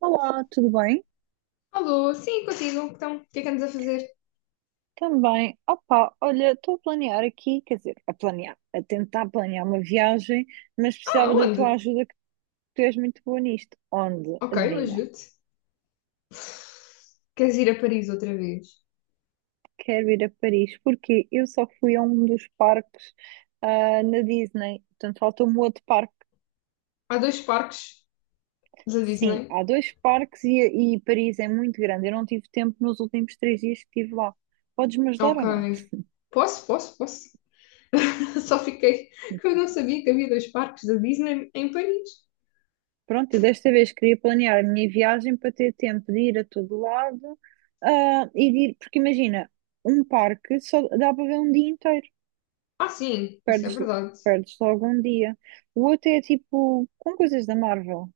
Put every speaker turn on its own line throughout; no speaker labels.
Olá, tudo bem?
Alô, sim, contigo. Então, o que é que andas a fazer?
Também, opa, olha, estou a planear aqui, quer dizer, a planear, a tentar planear uma viagem, mas
Ah,
precisava da tua
onde?
ajuda, que tu és muito boa nisto. Onde?
Ok, eu
Adivinha?
ajudo-te. Queres ir a Paris outra vez?
Quero ir a Paris, porque eu só fui a um dos parques, na Disney, portanto falta-me outro parque.
Há dois parques da
Sim,
Disney.
há dois parques e Paris é muito grande, eu não tive tempo nos últimos 3 dias que estive lá. Podes-me ajudar ou não?
Ok. Posso, posso, posso. Só fiquei que eu não sabia que havia dois parques da Disney em Paris.
Pronto, eu desta vez queria planear a minha viagem para ter tempo de ir a todo lado, e de ir, porque imagina, um parque só dá para ver um dia inteiro,
Ah, sim, isso é
perdes,
verdade.
perdes logo um dia. O outro é tipo com coisas da Marvel.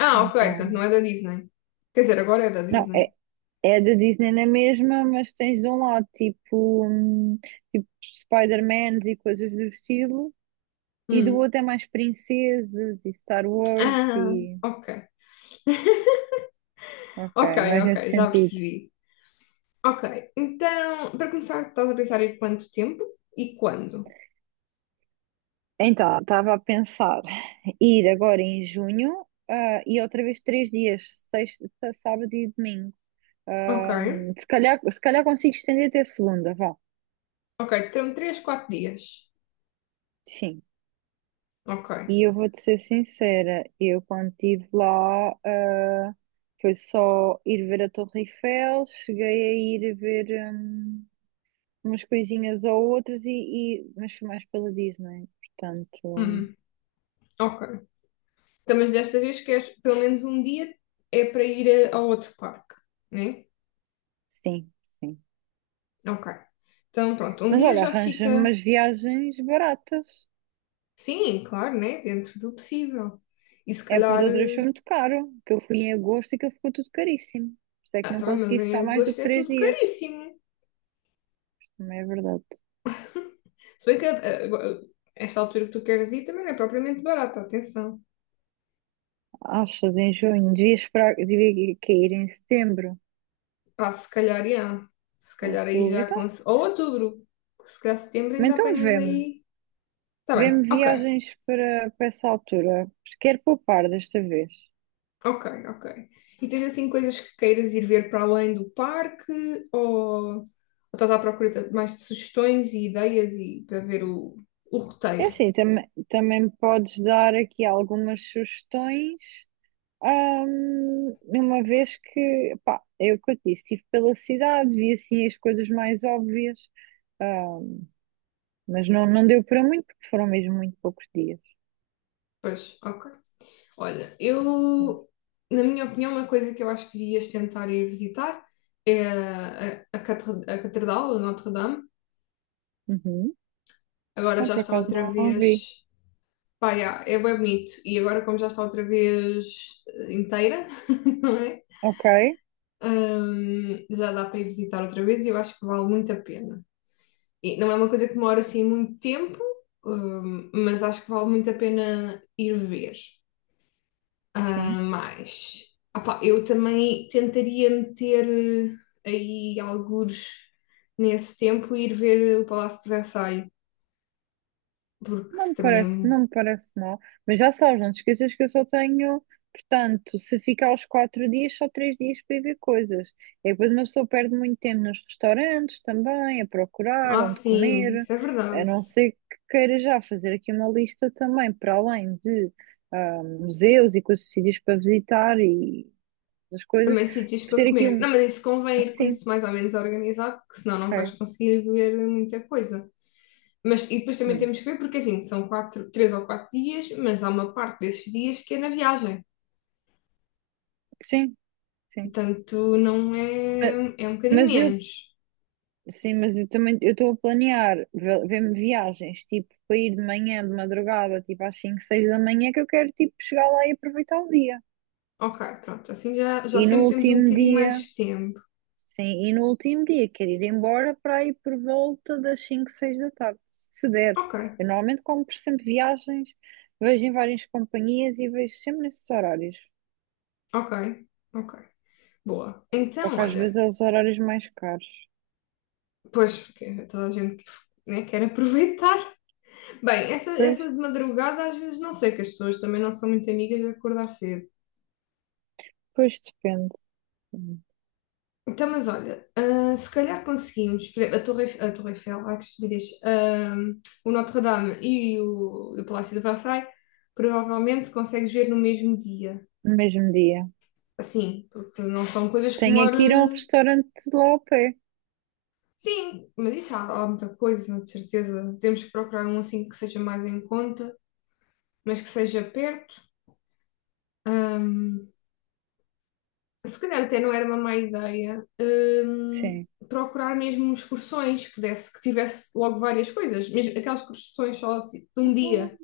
Ah, ok,
Então,
portanto não é da Disney. Quer dizer, agora é da
não,
Disney.
é da Disney na mesma, mas tens de um lado tipo, Spider-Mans e coisas do estilo, e do
Hum.
outro é mais princesas e Star Wars
Ah,
e
ok.
ok,
Ok,
mais
ok,
nesse
já
sentido.
percebi. Ok, então, para começar, estás a pensar em quanto tempo e quando?
Então, estava a pensar ir agora em junho, e outra vez 3 dias, sexta, sábado e domingo.
Ok,
Se calhar consigo estender até segunda, vá.
ok, termo 3, 4 dias.
Sim.
Ok.
E eu vou-te ser sincera, eu quando estive lá, foi só ir ver a Torre Eiffel, cheguei a ir ver, hum, umas coisinhas ou outras, mas foi mais pela Disney, portanto,
Uhum. Ok. Então, mas desta vez queres pelo menos um dia é para ir ao outro parque, né?
sim, sim.
Ok. Então, pronto, um
Mas
dia
olha,
já
arranja-me
fica,
umas viagens baratas.
sim, claro, né? Dentro do possível. E se
É porque de
calhar,
outra vez foi muito caro, que eu fui em agosto e que ficou tudo caríssimo. Por isso é que
ah,
não
tá bem, mas
consegui
em
ficar mais do
agosto
que
é
três
tudo
dias.
caríssimo.
Também é verdade.
Se bem que agora, esta altura que tu queres ir também não é propriamente barata, atenção.
Achas em junho? Devia esperar, devia cair em setembro,
Pá, se calhar, já. Se calhar aí
outubro.
já com.
Então,
Ou outubro, se calhar setembro
mas
ainda
então
apanhas
vê-me.
aí. Está bem,
Vê-me
ok,
viagens para essa altura, porque quero poupar desta vez.
ok, ok. E tens assim coisas que queiras ir ver para além do parque ou estás à procura de mais de sugestões e ideias e para ver o
É
roteiro?
assim, também me podes dar aqui algumas sugestões. Uma vez que, pá, é o que eu te disse, estive pela cidade, vi assim as coisas mais óbvias. Ah, Mas não deu para muito, porque foram mesmo muito poucos dias.
Pois, ok. Olha, eu, na minha opinião, uma coisa que eu acho que devias tentar ir visitar é a Catedral de Notre-Dame.
Uhum.
Agora
Ah,
já
por
está
acaso
outra
não vi.
vez. Pá, yeah, é bem bonito. E agora, como já está outra vez inteira, não é?
Ok,
Já dá para ir visitar outra vez e eu acho que vale muito a pena. E não é uma coisa que demora assim muito tempo, mas acho que vale muito a pena ir ver. Ah,
sim.
mas opá, eu também tentaria meter aí algures nesse tempo e ir ver o Palácio de Versailles, porque
Não me
também é
parece,
um.
não me parece mal. Mas já sabes, não te esqueças que eu só tenho. Portanto, se ficar os 4 dias, só 3 dias para ir ver coisas. E depois uma pessoa perde muito tempo nos restaurantes também, a procurar
Ah,
onde
sim,
comer.
isso é
A
verdade.
não ser que queira já fazer aqui uma lista também, para além de museus e coisas, sítios para visitar e as coisas,
Também sítios
para
para
ter aqui
comer.
um.
Não, mas isso convém ir com
Sim,
isso mais ou menos organizado, que senão não vais
ok.
conseguir ver muita coisa. Mas, e depois também
Hum.
temos que ver, porque assim, são 4, 3 ou 4 dias, mas há uma parte desses dias que é na viagem.
Sim, sim.
Portanto, não
Ma-
é, é um bocadinho
Mas, eu,
menos.
sim, mas eu também eu estou a planear ver-me viagens, tipo, para ir de manhã, de madrugada, tipo às 5 6 da manhã, que eu quero, tipo, chegar lá e aproveitar o dia.
Ok, pronto, assim já
E no
sempre temos um
último
bocadinho mais
dia,
de tempo.
sim, e no último dia quero ir embora para ir por volta das 5 6 da tarde, se der.
Ok,
Eu normalmente compro sempre viagens, vejo em várias companhias e vejo sempre nesses horários.
ok, ok. Boa.
Só
Então,
que às
olha,
vezes é os horários mais caros.
pois, porque toda a gente né, quer aproveitar. Bem, essa,
Pois,
essa de madrugada às vezes não sei, que as pessoas também não são muito amigas de acordar cedo.
pois depende.
Então, mas olha, ah, se calhar conseguimos, por exemplo, a Torre Eiffel, ai que estupidez, ah, o Notre-Dame e o Palácio de Versailles, provavelmente consegues ver no mesmo dia.
No mesmo dia.
Assim, porque não são coisas que
Tenho aqui ir a um
demoram.
restaurante lá ao pé.
Sim, mas isso há muita coisa, de certeza. Temos que procurar um assim que seja mais em conta, mas que seja perto. Ah, se calhar até não era uma má ideia,
Sim.
procurar mesmo excursões que desse, que tivesse logo várias coisas, mesmo aquelas excursões só assim, de um dia.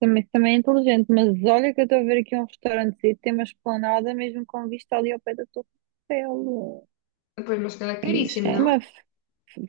Também é inteligente, mas olha que eu estou a ver aqui um restaurante que tem uma esplanada mesmo com vista ali ao pé da Torre Eiffel.
Ah, pois, mas se calhar é
Isso
caríssimo,
é.
não?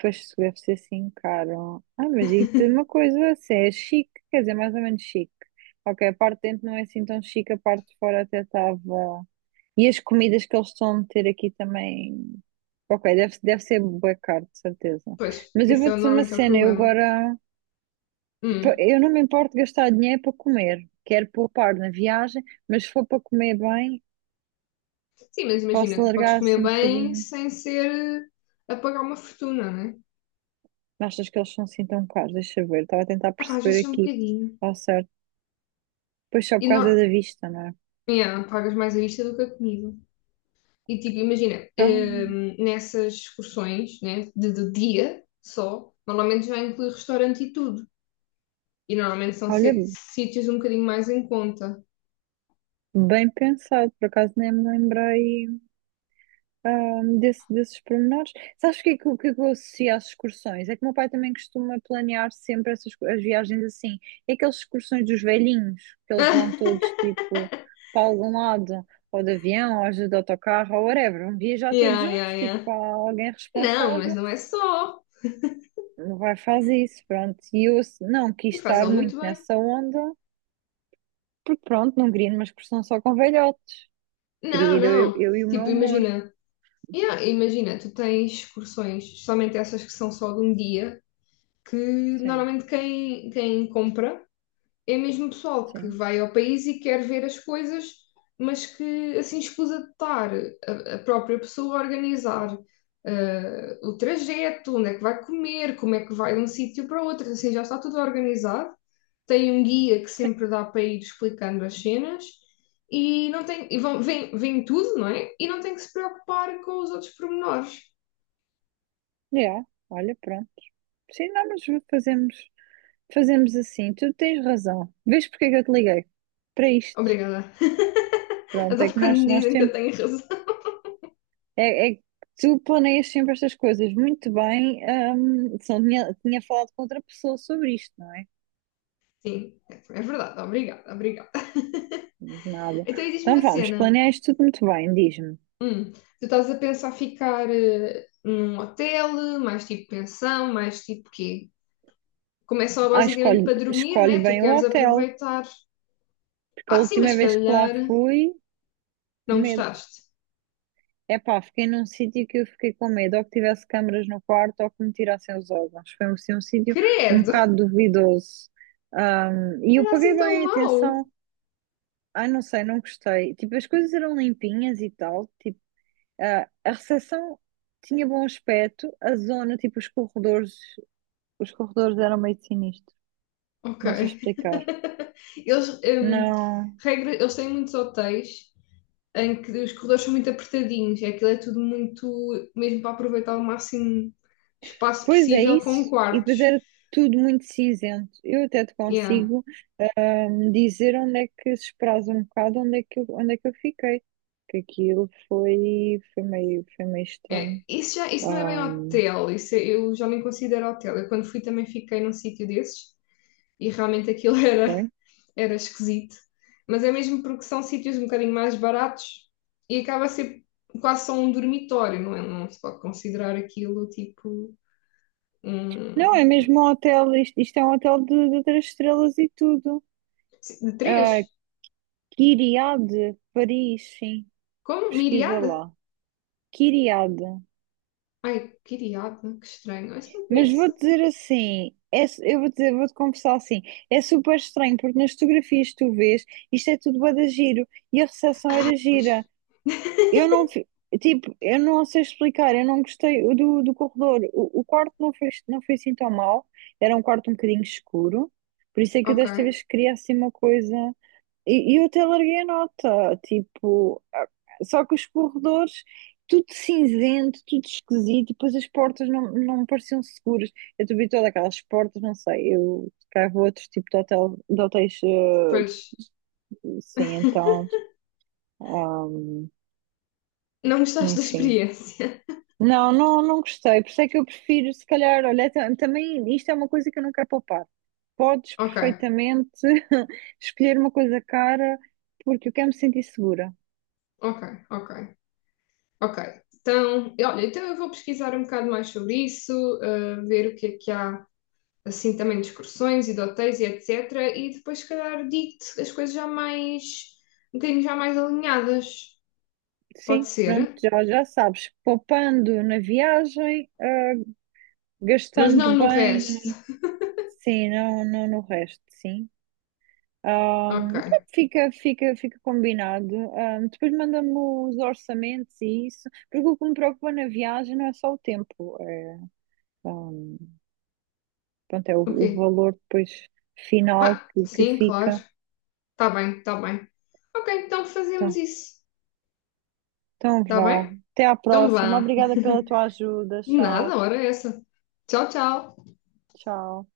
Pois isso deve ser assim caro. Mas digo-te uma coisa, assim, é chique, quer dizer, mais ou menos chique. Ok, a parte de dentro não é assim tão chique, a parte de fora até estava. E as comidas que eles estão a meter aqui também. Ok, deve ser bué caro, de certeza.
Pois,
Mas eu
esse
vou
é
dizer uma
normalmente é o
cena, eu
problema.
agora,
Hum.
eu não me importo gastar dinheiro para comer. Quero poupar na viagem, mas se for para comer bem,
Sim, mas imagina,
posso
tu podes
largar assim
comer
um
bem
bocadinho.
sem ser a pagar uma fortuna, né?
Achas que eles são assim tão caros? Deixa eu ver, estava a tentar
Ah, pá, às
perceber
vezes é um
aqui.
bocadinho.
Está certo. Pois só
E
por causa
não,
da vista, não é?
yeah, pagas mais a vista do que a comida. E tipo, imagina,
Então,
nessas excursões, né, de dia só, normalmente já inclui restaurante e tudo. E normalmente são
olha,
sítios um bocadinho mais em conta.
bem pensado, por acaso nem me lembrei desses pormenores. Sabes o que, é que, o que é que eu associo às excursões? É que o meu pai também costuma planear sempre essas, as viagens assim. É aquelas excursões dos velhinhos, que eles vão todos tipo para algum lado, ou de avião, ou às vezes de autocarro, ou whatever. Vão viajar todos
Yeah, yeah,
juntos, tipo,
yeah.
há alguém
Não, mas
responsável.
não é só.
O vai fazer isso, pronto. E eu não quis
E
estar
fazê-lo
muito
muito bem.
nessa onda, porque pronto, não queria ir numa excursão só com velhote. Queria
Não,
ir
não.
eu e o meu
Tipo,
amor.
imagina. Yeah, imagina, tu tens excursões, somente essas que são só de um dia, que
Sim,
normalmente quem compra é mesmo pessoal que
sim,
vai ao país e quer ver as coisas, mas que assim escusa de estar a própria pessoa a organizar o trajeto, onde é que vai comer, como é que vai de um sítio para outro, assim já está tudo organizado. Tem um guia que
sim.
sempre dá para ir explicando as cenas e não tem e vão, vem tudo, não é? E não tem que se preocupar com os outros pormenores.
Yeah. Olha, pronto. Sim, não, mas fazemos, fazemos assim. Tu tens razão. Vês porque é que eu te liguei? Para isto.
Obrigada.
Pronto, é
Adoro
que
quando me
nós
dizem que eu
temos.
tenho razão.
É que tu planeias sempre estas coisas muito bem. Senão tinha falado com outra pessoa sobre isto, não é?
Sim, é verdade. Obrigada, obrigada.
Nada.
Então, e diz-me
Então
uma
vamos,
cena.
planeia isto tudo muito bem, diz-me.
Tu estás a pensar ficar num hotel, mais tipo pensão, mais tipo quê? Como é só
Ah,
basicamente
escolhe,
para dormir,
escolhe
né? Tu
bem o
queres
hotel,
aproveitar.
porque a
Ah, sim, mas
última
se
vez que lá
calhar
fui,
não
medo.
gostaste.
Epá, fiquei num sítio que eu fiquei com medo, ou que tivesse câmaras no quarto, ou que me tirassem os órgãos. Foi assim, um sítio um
Credo!
bocado duvidoso. E eu
Era
paguei
assim tão
bem
mau.
atenção. Ai, não sei, não gostei. Tipo, as coisas eram limpinhas e tal. Tipo, a recepção tinha bom aspecto, a zona, tipo, os corredores eram meio sinistros.
Ok.
Não sei explicar.
Eles,
Não.
regra, eles têm muitos hotéis em que os corredores são muito apertadinhos. E aquilo é tudo muito, mesmo para aproveitar o máximo espaço
Pois é
possível com
isso. E depois
quartos.
era tudo muito cinzento. Eu até te
Yeah.
consigo me dizer onde é que se esperasse um bocado onde é que eu fiquei. Que aquilo foi meio
É,
estranho.
isso, já, isso não é bem
Ah,
hotel, eu já nem considero hotel. Eu quando fui também fiquei num sítio desses e realmente aquilo era,
ok.
era esquisito. Mas é mesmo porque são sítios um bocadinho mais baratos e acaba a ser quase só um dormitório, não é? Não se pode considerar aquilo tipo
Não,
um.
é mesmo um hotel, isto é um hotel de três estrelas e tudo.
De
Ah,
três?
Kyriade, Paris, sim,
Como?
pesquisa
Miriada?
lá. Kyriade.
Ai, quiriada, que estranho. Isso não
Mas vou
conheço.
dizer assim, é eu vou dizer, vou-te confessar assim, é super estranho, porque nas fotografias que tu vês, isto é tudo bué de giro, e a recepção era
Pois.
gira. Eu não, tipo, eu não sei explicar, eu não gostei do corredor. O quarto não foi assim tão mal, era um quarto um bocadinho escuro, por isso é que eu
Ok,
desta vez queria assim uma coisa. E eu até larguei a nota, tipo, só que os corredores, tudo cinzento, tudo esquisito, e depois as portas não me pareciam seguras. Eu também todas aquelas portas, não sei, eu cá vou outro tipo de hotel, de hotéis,
pois.
sim, então, ah,
Não gostaste da
enfim.
experiência?
Não, não, não gostei. Por isso é que eu prefiro, se calhar, olha, também isto é uma coisa que eu não quero poupar. Podes
Ok,
perfeitamente escolher uma coisa cara, porque eu quero me sentir segura.
ok, ok. Ok, então, e olha, então eu vou pesquisar um bocado mais sobre isso, ver o que é que há, assim, também de excursões e de hotéis e etc. E depois, se calhar, digo-te as coisas já mais, um bocadinho já mais alinhadas. Pode
Sim, pronto,
ser,
já sabes. Poupando na viagem,
mas não
gastando
no resto.
bem, sim, não, não no resto, sim.
Ok,
Pronto, fica combinado. Depois manda-me os orçamentos e isso, porque o que me preocupa na viagem não é só o tempo. É, ah, pronto, é o
ok.
valor depois final
Ah,
que
sim, claro.
fica.
Tá bem, tá bem. Ok, então fazemos
Então,
isso.
então
Tá
vá.
bem?
Até à
Então
próxima.
vá.
Obrigada pela tua ajuda. Tchau.
Nada, hora é essa. Tchau, tchau.
Tchau.